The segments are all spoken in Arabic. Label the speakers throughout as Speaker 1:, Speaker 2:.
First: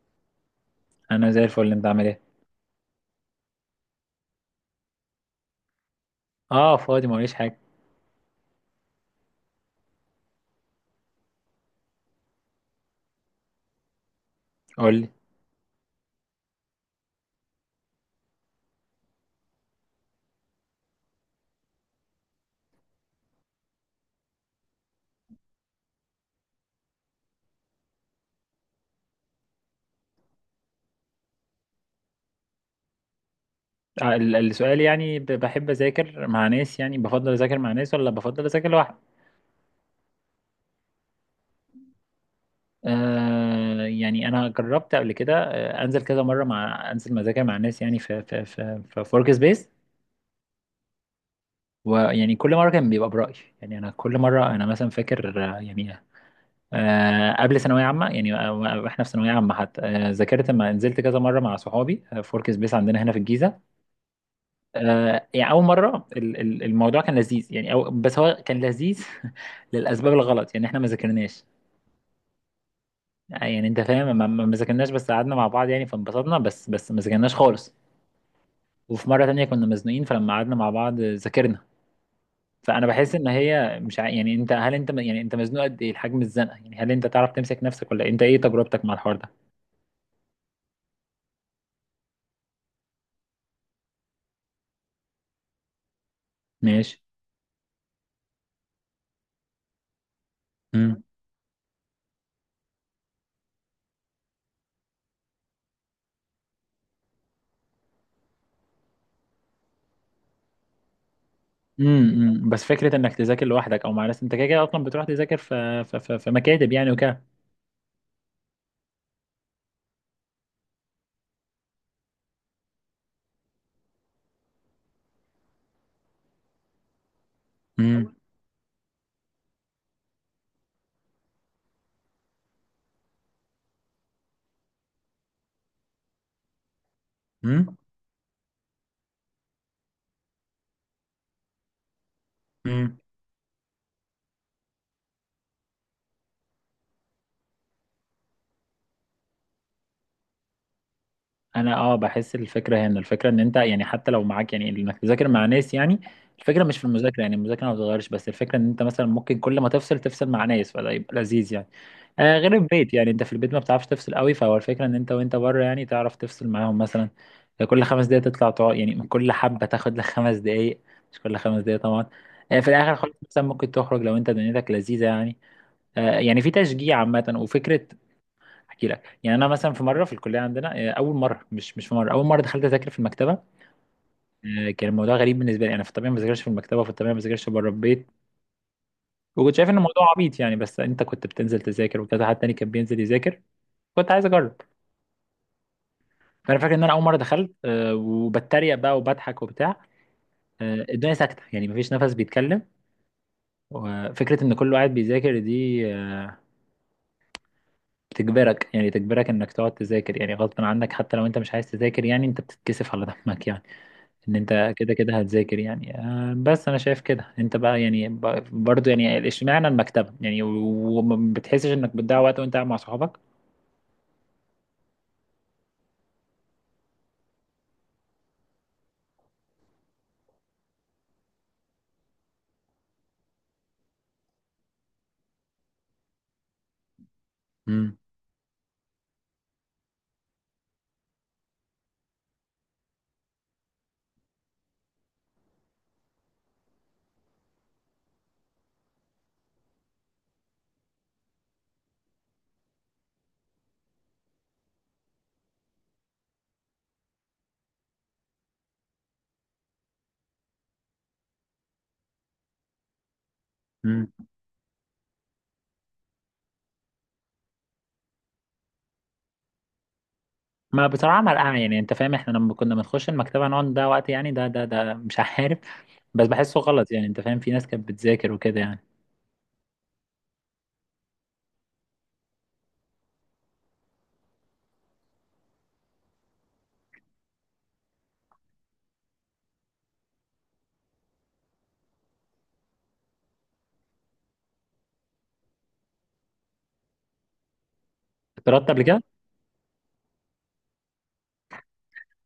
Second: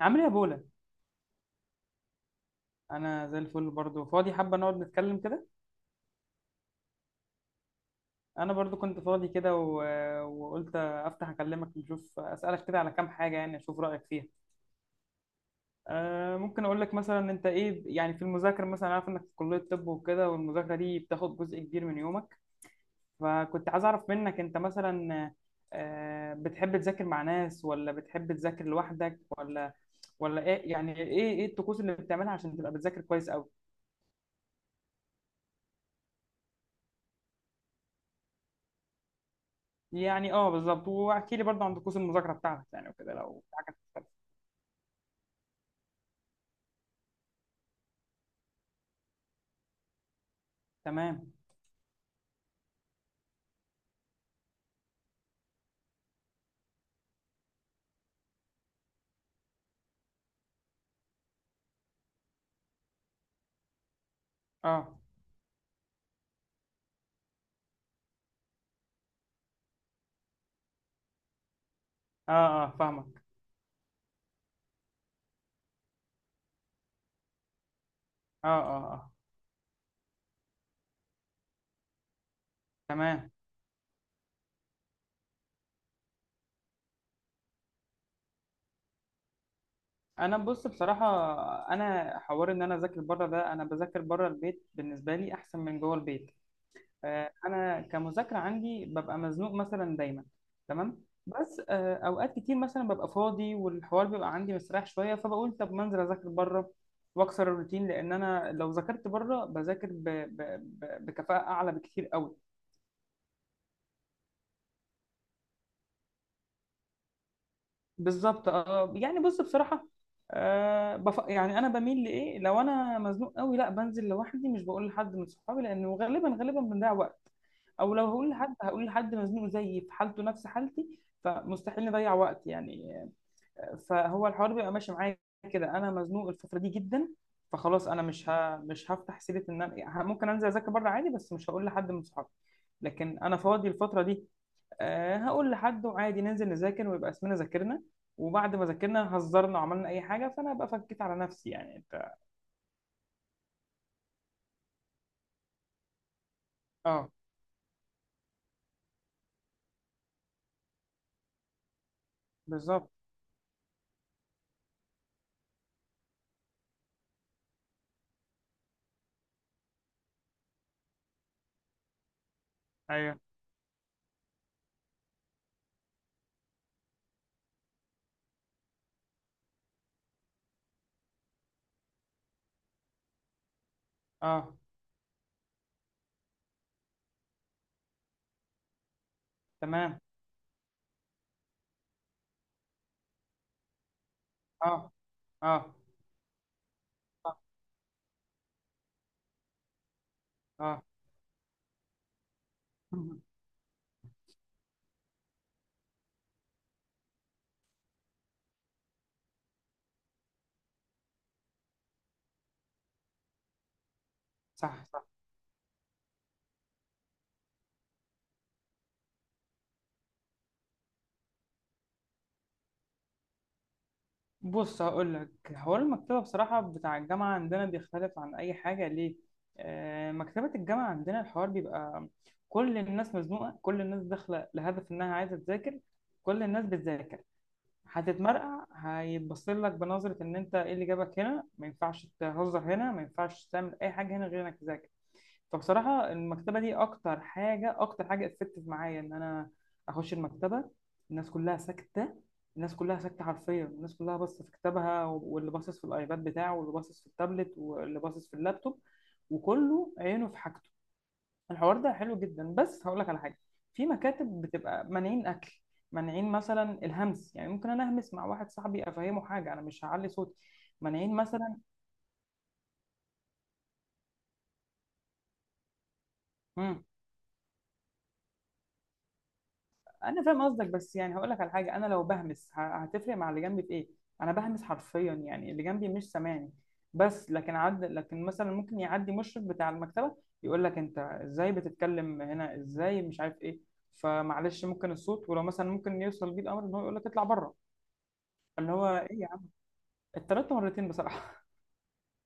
Speaker 1: عامل ايه يا بولا؟
Speaker 2: انا زي الفل. انت عامل ايه؟
Speaker 1: انا زي الفل برضو، فاضي حابه نقعد نتكلم كده.
Speaker 2: اه، فاضي ما وريش حاجه.
Speaker 1: انا برضو كنت فاضي كده وقلت افتح اكلمك نشوف اسالك كده على كام حاجه، يعني اشوف رايك فيها.
Speaker 2: قول لي.
Speaker 1: ممكن اقول لك مثلا انت ايه؟ يعني في المذاكره مثلا، عارف انك في كليه طب وكده، والمذاكره دي بتاخد جزء كبير من يومك. فكنت عايز اعرف منك انت مثلا، بتحب تذاكر مع ناس ولا بتحب تذاكر لوحدك ولا ايه؟ يعني ايه الطقوس اللي بتعملها عشان تبقى بتذاكر كويس؟
Speaker 2: السؤال، يعني بحب اذاكر مع ناس؟ يعني بفضل اذاكر مع ناس ولا بفضل اذاكر لوحدي؟
Speaker 1: يعني اه، بالظبط، واحكي لي برضه عن طقوس المذاكره بتاعتك، يعني وكده لو في حاجه تختلف.
Speaker 2: يعني انا جربت قبل كده، انزل كذا مره مع انزل مذاكر مع ناس، يعني في ورك سبيس.
Speaker 1: تمام.
Speaker 2: ويعني كل مره كان بيبقى برايي. يعني انا كل مره انا مثلا فاكر، يعني قبل ثانويه عامه، يعني، واحنا في ثانويه عامه حتى ذاكرت لما نزلت كذا مره مع صحابي، في ورك سبيس عندنا هنا في الجيزه.
Speaker 1: اه
Speaker 2: يعني اول مره الموضوع كان لذيذ، يعني، أو بس هو كان لذيذ للاسباب الغلط، يعني احنا ما ذاكرناش.
Speaker 1: اه اه، فاهمك.
Speaker 2: يعني انت فاهم، ما ذاكرناش، بس قعدنا مع بعض يعني، فانبسطنا بس ما ذاكرناش خالص.
Speaker 1: اه اه
Speaker 2: وفي
Speaker 1: اه.
Speaker 2: مره تانية كنا مزنوقين، فلما قعدنا مع بعض ذاكرنا. فانا بحس ان
Speaker 1: تمام.
Speaker 2: هي مش ع... يعني انت، هل انت يعني انت مزنوق قد ايه؟ الحجم، الزنقه، يعني هل انت تعرف تمسك نفسك ولا إيه؟ انت ايه تجربتك مع الحوار ده؟
Speaker 1: انا بص بصراحه، انا حوار ان انا اذاكر بره ده، انا بذاكر بره البيت بالنسبه لي احسن من جوه البيت.
Speaker 2: ماشي.
Speaker 1: انا كمذاكره عندي ببقى مزنوق مثلا دايما. تمام،
Speaker 2: امم
Speaker 1: بس اوقات كتير مثلا ببقى فاضي والحوار بيبقى عندي مستريح شويه، فبقول طب ما انزل اذاكر بره واكسر الروتين، لان انا لو ذاكرت بره بذاكر بكفاءه اعلى بكتير قوي.
Speaker 2: بس فكره انك تذاكر لوحدك او مع ناس، انت كده كده اصلا بتروح تذاكر في مكاتب يعني وكده.
Speaker 1: بالظبط اه، يعني بص بصراحه، يعني انا بميل لايه، لو انا مزنوق قوي لا بنزل لوحدي، مش بقول لحد من صحابي لانه غالبا غالبا بنضيع وقت. او لو هقول لحد، هقول لحد مزنوق زيي في حالته نفس حالتي فمستحيل نضيع وقت يعني. فهو الحوار بيبقى ماشي معايا. كده انا مزنوق الفتره دي جدا،
Speaker 2: امم
Speaker 1: فخلاص انا مش هفتح سيره ان انا ممكن انزل اذاكر بره عادي، بس مش هقول لحد من صحابي.
Speaker 2: مم.
Speaker 1: لكن انا فاضي الفتره دي، هقول لحد، وعادي ننزل نذاكر ويبقى اسمنا ذاكرنا، وبعد ما ذاكرنا هزرنا وعملنا اي حاجه، فانا ابقى فكيت على نفسي
Speaker 2: انا،
Speaker 1: يعني.
Speaker 2: اه،
Speaker 1: انت
Speaker 2: بحس الفكره هنا، الفكره ان انت يعني، حتى لو معاك، يعني انك تذاكر مع ناس، يعني الفكره مش في
Speaker 1: اه،
Speaker 2: المذاكره، يعني المذاكره ما بتتغيرش، بس الفكره ان انت مثلا ممكن كل ما تفصل تفصل مع ناس فده يبقى لذيذ يعني. غير
Speaker 1: بالظبط.
Speaker 2: البيت، يعني انت في البيت ما بتعرفش تفصل قوي، فهو الفكره ان انت وانت بره يعني تعرف تفصل معاهم مثلا. كل 5 دقايق تطلع تقعد، يعني من كل حبه تاخد لك 5 دقايق. مش كل خمس دقايق طبعا. في الاخر خالص
Speaker 1: ايوه.
Speaker 2: مثلا ممكن تخرج لو انت دنيتك لذيذه يعني. يعني في تشجيع عامه وفكره. احكي لك، يعني انا مثلا في مره في الكليه عندنا، اول مره، مش مش في مره اول مره دخلت اذاكر في المكتبه.
Speaker 1: اه
Speaker 2: كان الموضوع غريب بالنسبه لي، انا في الطبيعه ما بذاكرش في المكتبه، وفي الطبيعه ما بذاكرش بره البيت. وكنت شايف ان
Speaker 1: تمام.
Speaker 2: الموضوع عبيط يعني، بس انت كنت بتنزل تذاكر وكذا حد تاني كان بينزل يذاكر. كنت عايز اجرب.
Speaker 1: اه اه
Speaker 2: فانا فاكر ان انا اول مره
Speaker 1: اه
Speaker 2: دخلت، وبتريق بقى وبضحك وبتاع.
Speaker 1: اه.
Speaker 2: الدنيا ساكته، يعني مفيش نفس بيتكلم. وفكره ان كله قاعد بيذاكر دي بتجبرك، يعني تجبرك انك تقعد تذاكر يعني غصب عنك، حتى لو انت مش عايز تذاكر، يعني انت بتتكسف على دمك يعني ان انت
Speaker 1: صح
Speaker 2: كده
Speaker 1: صح.
Speaker 2: كده هتذاكر يعني. بس انا شايف كده. انت بقى يعني برضو، يعني اشمعنى المكتبة يعني، وما بتحسش انك بتضيع وقت وانت قاعد مع صحابك؟
Speaker 1: بص هقول لك، حوار المكتبه بصراحه بتاع الجامعه عندنا بيختلف عن اي حاجه، ليه؟ مكتبه الجامعه عندنا الحوار بيبقى، كل الناس مزنوقه، كل الناس داخله لهدف انها عايزه تذاكر، كل الناس بتذاكر.
Speaker 2: امم
Speaker 1: هتتمرقع، هيتبص لك بنظرة إن أنت إيه اللي جابك هنا، ما ينفعش تهزر هنا، ما ينفعش تعمل أي حاجة هنا غير إنك تذاكر. فبصراحة المكتبة دي أكتر حاجة، أكتر حاجة اتفتت معايا إن أنا أخش المكتبة. الناس كلها ساكتة. الناس كلها ساكتة حرفيا، الناس كلها باصة في كتابها، واللي باصص في الأيباد بتاعه، واللي باصص في التابلت، واللي باصص في اللابتوب، وكله عينه في حاجته. الحوار ده حلو جدا، بس هقول لك على حاجه. في
Speaker 2: امم
Speaker 1: مكاتب بتبقى مانعين اكل، مانعين مثلا الهمس، يعني ممكن انا اهمس مع واحد صاحبي افهمه حاجه، انا مش هعلي صوتي.
Speaker 2: ما
Speaker 1: مانعين
Speaker 2: بصراحة ملقعة
Speaker 1: مثلا.
Speaker 2: يعني، انت فاهم، احنا لما كنا بنخش المكتبة نقعد نضيع وقت يعني، ده مش عارف، بس بحسه
Speaker 1: مم.
Speaker 2: غلط يعني، انت فاهم، في ناس كانت بتذاكر وكده يعني.
Speaker 1: انا فاهم قصدك، بس يعني هقول لك على حاجه، انا لو بهمس هتفرق مع اللي جنبي في ايه؟ انا بهمس حرفيا، يعني اللي جنبي مش سامعني. بس لكن لكن مثلا ممكن يعدي مشرف بتاع المكتبه يقول لك انت ازاي بتتكلم هنا، ازاي مش عارف ايه. فمعلش ممكن الصوت، ولو مثلا ممكن يوصل بيه الامر ان هو يقول لك اطلع بره.
Speaker 2: اتطردت
Speaker 1: اللي
Speaker 2: قبل
Speaker 1: هو
Speaker 2: كده.
Speaker 1: ايه، اتطردت مرتين بصراحه.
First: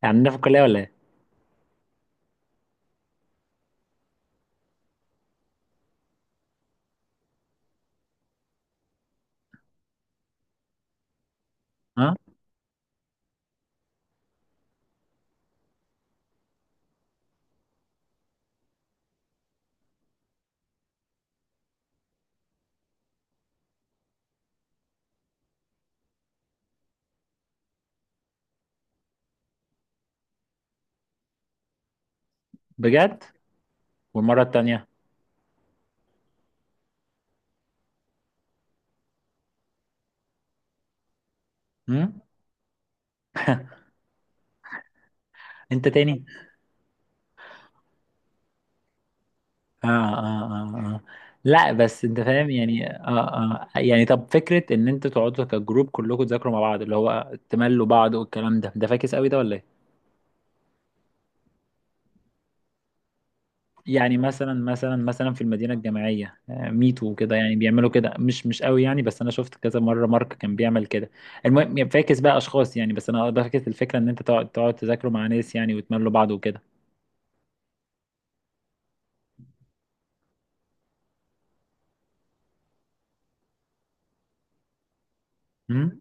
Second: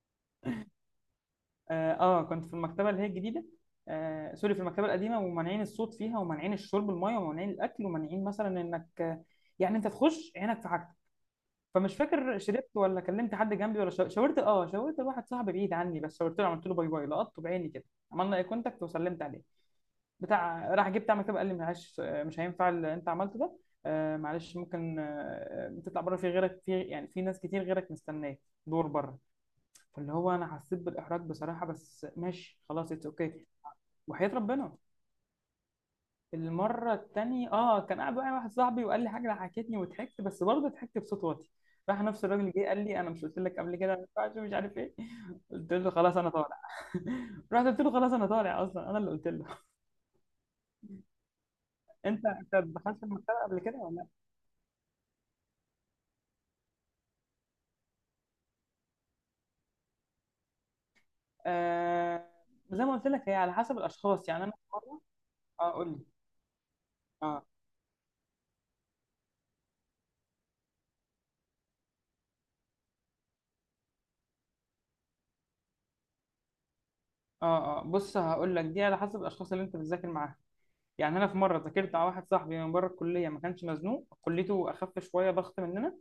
Speaker 2: يعني عندنا في الكلية ولا ايه؟
Speaker 1: اه، كنت في المكتبه اللي هي الجديده. سوري، في المكتبه القديمه، ومانعين الصوت فيها، ومانعين الشرب الميه، ومانعين الاكل، ومانعين مثلا انك يعني انت تخش عينك في حاجتك. فمش
Speaker 2: ها.
Speaker 1: فاكر، شربت ولا كلمت حد جنبي ولا شاورت واحد صاحبي بعيد عني، بس شاورت له، عملت له باي باي، لقطته بعيني كده. عملنا اي كونتاكت وسلمت عليه. بتاع راح جه بتاع مكتبه قال لي معلش، مش هينفع اللي انت عملته ده. معلش، ممكن تطلع بره، في غيرك، في يعني في ناس كتير غيرك مستناك. دور بره. فاللي هو انا حسيت بالاحراج بصراحه، بس ماشي خلاص، اتس
Speaker 2: بجد.
Speaker 1: اوكي. وحياة
Speaker 2: والمرة
Speaker 1: ربنا.
Speaker 2: التانية؟
Speaker 1: المره التانية كان قاعد معايا واحد صاحبي وقال لي حاجه ضحكتني وضحكت، بس برضه ضحكت بصوت واطي. راح
Speaker 2: امم.
Speaker 1: نفس الراجل جه قال لي انا مش قلت لك قبل كده ما ينفعش مش عارف ايه. قلت
Speaker 2: انت
Speaker 1: له خلاص
Speaker 2: تاني؟
Speaker 1: انا طالع. رحت قلت له خلاص انا طالع، اصلا انا اللي قلت له.
Speaker 2: اه، اه، اه، اه، لا بس انت
Speaker 1: انت
Speaker 2: فاهم
Speaker 1: انت
Speaker 2: يعني،
Speaker 1: دخلت في المكتبه قبل
Speaker 2: اه،
Speaker 1: كده
Speaker 2: اه،
Speaker 1: ولا
Speaker 2: يعني
Speaker 1: لا؟
Speaker 2: طب فكرة ان انتوا تقعدوا كجروب كلكم تذاكروا مع بعض، اللي هو تملوا بعض، والكلام ده، ده فاكس قوي ده ولا ايه؟
Speaker 1: آه، زي ما قلت لك هي على حسب
Speaker 2: يعني
Speaker 1: الاشخاص، يعني انا
Speaker 2: مثلا
Speaker 1: في
Speaker 2: مثلا
Speaker 1: مره.
Speaker 2: مثلا في
Speaker 1: اه
Speaker 2: المدينة
Speaker 1: قول لي.
Speaker 2: الجامعية، ميتو وكده،
Speaker 1: اه
Speaker 2: يعني بيعملوا كده مش قوي يعني، بس انا شفت كذا مرة مارك كان بيعمل كده. المهم، يعني فاكس بقى اشخاص يعني، بس انا فاكس الفكرة ان انت تقعد تذاكروا مع ناس يعني، وتملوا بعض وكده.
Speaker 1: اه اه. بص هقول لك، دي على حسب الاشخاص اللي انت بتذاكر معاهم. يعني انا في مره ذاكرت على واحد صاحبي من بره الكليه، ما كانش مزنوق، كليته اخف شويه ضغط مننا.
Speaker 2: امم،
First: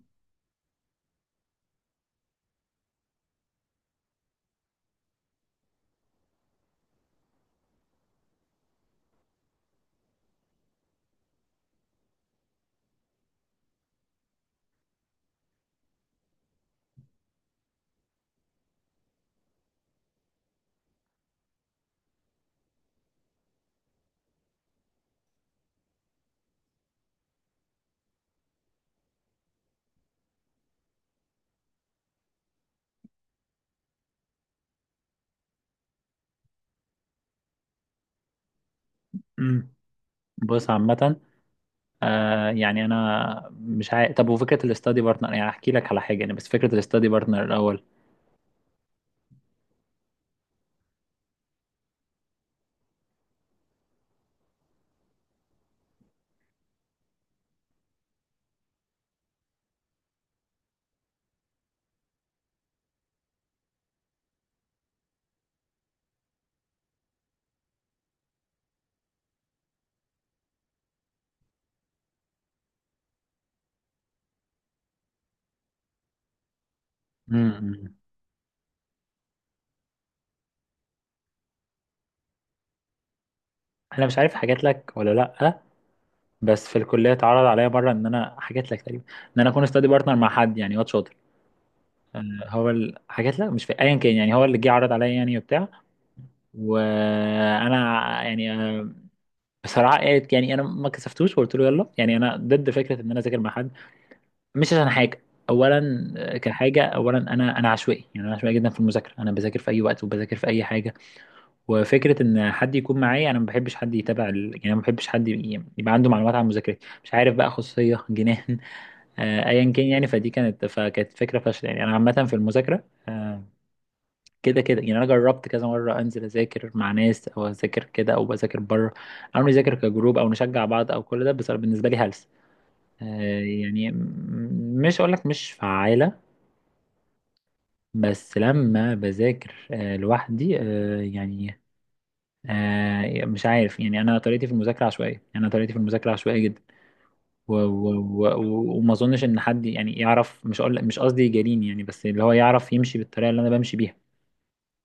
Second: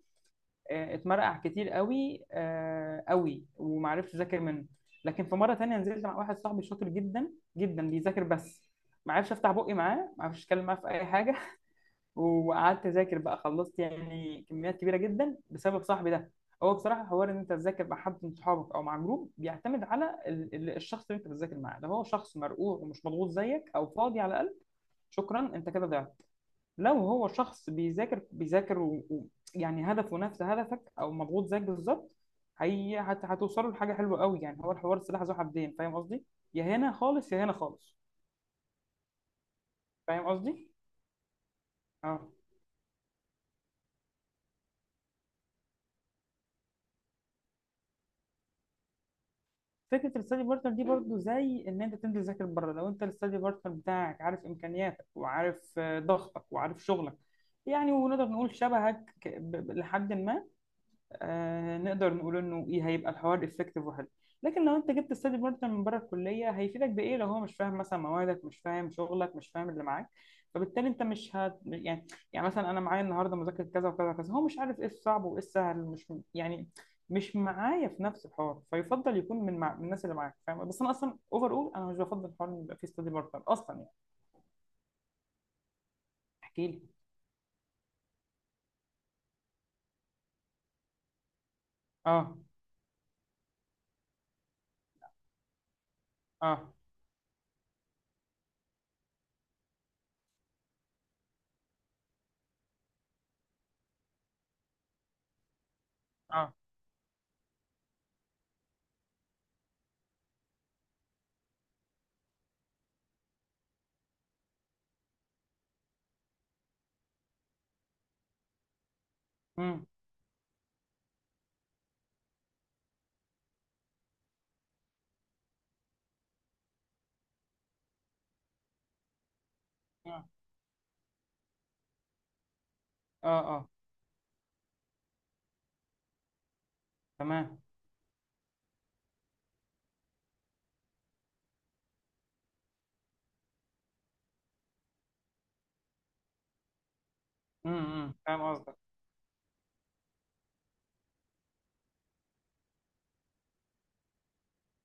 Speaker 1: اتمرقع كتير قوي قوي، وما عرفش اذاكر منه. لكن في مره تانية نزلت مع واحد صاحبي شاطر جدا، جدا بيذاكر بس. ما عرفش افتح بقي معاه، ما عرفش اتكلم معاه في اي حاجه. وقعدت اذاكر بقى، خلصت يعني كميات كبيره جدا بسبب صاحبي ده. هو بصراحه، حوار ان انت تذاكر مع حد من صحابك او مع جروب بيعتمد على الشخص اللي انت بتذاكر معاه. لو هو شخص مرقوع ومش مضغوط زيك او فاضي على الاقل. شكرا انت كده ضعت. لو هو شخص بيذاكر بيذاكر يعني هدفه نفس هدفك او مضغوط زيك بالظبط، هي هتوصلوا لحاجه حلوه قوي يعني. هو الحوار سلاح ذو حدين، فاهم قصدي؟ يا هنا خالص يا هنا خالص.
Speaker 2: امم.
Speaker 1: فاهم قصدي؟
Speaker 2: بص عامة،
Speaker 1: اه،
Speaker 2: يعني انا مش عارف. طب وفكره الاستادي بارتنر، يعني احكي لك على حاجه يعني، بس فكره الاستادي بارتنر الاول.
Speaker 1: فكره الستادي بارتنر دي برضو زي ان انت تنزل تذاكر بره. لو انت الستادي بارتنر بتاعك عارف امكانياتك، وعارف ضغطك، وعارف شغلك، يعني ونقدر نقول شبهك لحد ما، نقدر نقول انه ايه، هيبقى الحوار افكتيف وحلو. لكن لو انت جبت ستادي بارتنر من بره الكليه هيفيدك بايه لو هو مش فاهم مثلا موادك، مش فاهم شغلك، مش فاهم اللي معاك. فبالتالي انت مش هت يعني، يعني مثلا انا معايا النهارده مذاكره كذا وكذا وكذا، هو مش عارف ايه الصعب وايه السهل، مش يعني، مش معايا
Speaker 2: امم.
Speaker 1: في نفس الحوار. فيفضل يكون من الناس اللي معاك فاهم. بس انا اصلا اوفر، اول انا مش بفضل حوار ان يبقى فيه ستادي بارتنر اصلا يعني.
Speaker 2: انا مش عارف حكيت لك ولا لا،
Speaker 1: احكي
Speaker 2: بس في
Speaker 1: لي.
Speaker 2: الكليه اتعرض عليا مره، ان انا، حكيت لك تقريبا، ان انا اكون استادي بارتنر مع حد يعني، واد شاطر. آه.
Speaker 1: اه
Speaker 2: هو حكيت لك، مش في ايا كان يعني، هو اللي جه عرض عليا يعني وبتاع.
Speaker 1: اه
Speaker 2: وانا، يعني، بصراحه، يعني انا ما كسفتوش وقلت له يلا. يعني انا ضد فكره ان انا اذاكر مع حد، مش عشان حاجة. أولا،
Speaker 1: اه.
Speaker 2: كحاجة أولا، أنا عشوائي، يعني أنا عشوائي جدا في المذاكرة، أنا بذاكر في أي وقت وبذاكر في أي حاجة. وفكرة إن حد يكون معايا، أنا ما بحبش حد يتابع يعني ما بحبش حد يبقى عنده معلومات عن مذاكرتي، مش عارف بقى، خصوصية جنان. أيا كان
Speaker 1: امم.
Speaker 2: يعني، فدي كانت، فكانت فكرة فاشلة يعني. أنا عامة في المذاكرة، كده كده يعني، أنا جربت كذا مرة أنزل أذاكر مع ناس أو أذاكر كده، أو بذاكر بره، أو نذاكر كجروب،
Speaker 1: اه
Speaker 2: أو نشجع بعض، أو كل ده، بس بالنسبة لي هلس.
Speaker 1: اه،
Speaker 2: يعني مش هقول لك مش فعالة.
Speaker 1: تمام.
Speaker 2: بس لما بذاكر لوحدي، يعني مش عارف يعني، انا طريقتي في المذاكره عشوائيه، يعني انا طريقتي في المذاكره عشوائيه جدا.
Speaker 1: فاهم قصدك.
Speaker 2: وما اظنش ان حد يعني يعرف، مش أقول مش قصدي يجاريني يعني، بس اللي هو يعرف يمشي بالطريقه اللي انا بمشي بيها.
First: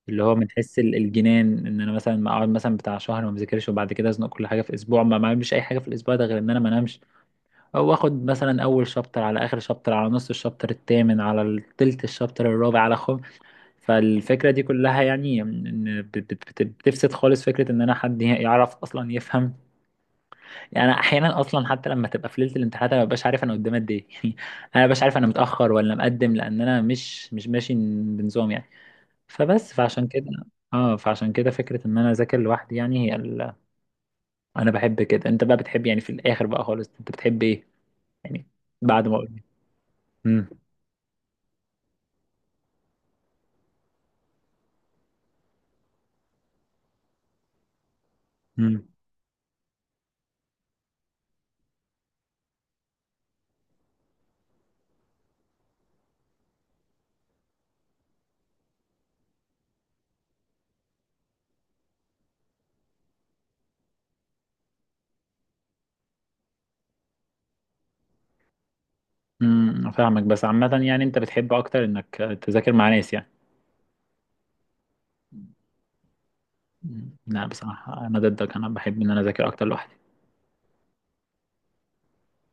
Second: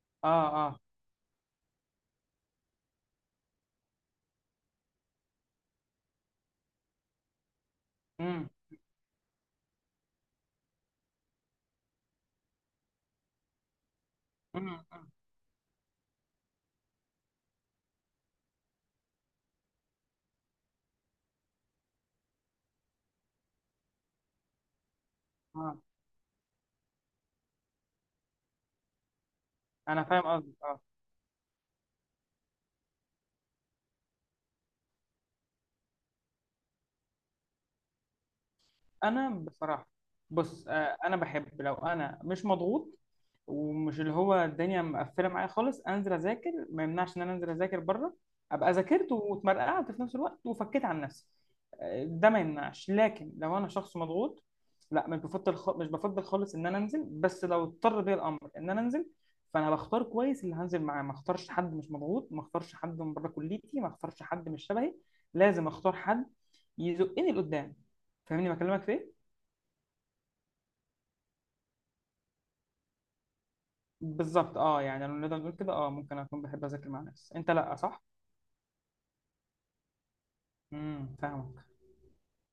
Speaker 2: اللي هو
Speaker 1: اه
Speaker 2: من حس
Speaker 1: اه.
Speaker 2: الجنان، ان انا مثلا ما اقعد مثلا بتاع شهر ما بذاكرش وبعد كده ازنق كل حاجه في اسبوع، ما اعملش اي حاجه في الاسبوع ده غير ان انا ما انامش. او اخد
Speaker 1: امم
Speaker 2: مثلا اول شابتر على اخر شابتر على نص الشابتر الثامن على تلت الشابتر الرابع على خمس. فالفكرة دي كلها
Speaker 1: أمم.
Speaker 2: يعني إن بتفسد خالص فكرة إن أنا حد يعرف أصلا يفهم. يعني أنا أحيانا أصلا، حتى لما تبقى في ليلة الامتحانات، أنا مببقاش عارف أنا قدام قد إيه يعني. أنا مببقاش عارف أنا متأخر
Speaker 1: اه.
Speaker 2: ولا مقدم، لأن أنا مش ماشي بنظام يعني. فبس
Speaker 1: انا
Speaker 2: فعشان
Speaker 1: فاهم
Speaker 2: كده.
Speaker 1: قصدك اه.
Speaker 2: اه، فعشان كده فكرة إن أنا أذاكر لوحدي، يعني هي أنا بحب كده. أنت بقى بتحب، يعني في الآخر بقى خالص، أنت بتحب إيه يعني، بعد ما
Speaker 1: انا
Speaker 2: قلت؟
Speaker 1: بصراحه.
Speaker 2: امم.
Speaker 1: بص، انا بحب لو انا مش مضغوط ومش اللي هو الدنيا مقفله معايا خالص انزل اذاكر، ما يمنعش ان انا انزل اذاكر بره، ابقى ذاكرت واتمرقعت في نفس الوقت وفكيت عن نفسي. ده ما يمنعش، لكن لو انا شخص مضغوط لا، مش بفضل مش بفضل خالص ان انا انزل. بس لو اضطر بيا الامر ان انا انزل، فانا بختار كويس اللي هنزل معاه، ما اختارش حد مش مضغوط، ما اختارش حد من بره كليتي، ما اختارش حد مش شبهي. لازم اختار حد يزقني لقدام. فاهمني بكلمك في ايه؟
Speaker 2: امم، فاهمك. بس عامة، يعني أنت بتحب أكتر إنك تذاكر مع ناس يعني؟
Speaker 1: بالظبط اه، يعني لو نقدر نقول كده، اه ممكن اكون بحب اذاكر مع
Speaker 2: مم.
Speaker 1: ناس،
Speaker 2: لا،
Speaker 1: انت لا، صح؟
Speaker 2: بصراحة أنا ضدك، أنا بحب إن أنا أذاكر أكتر لوحدي.
Speaker 1: فاهمك.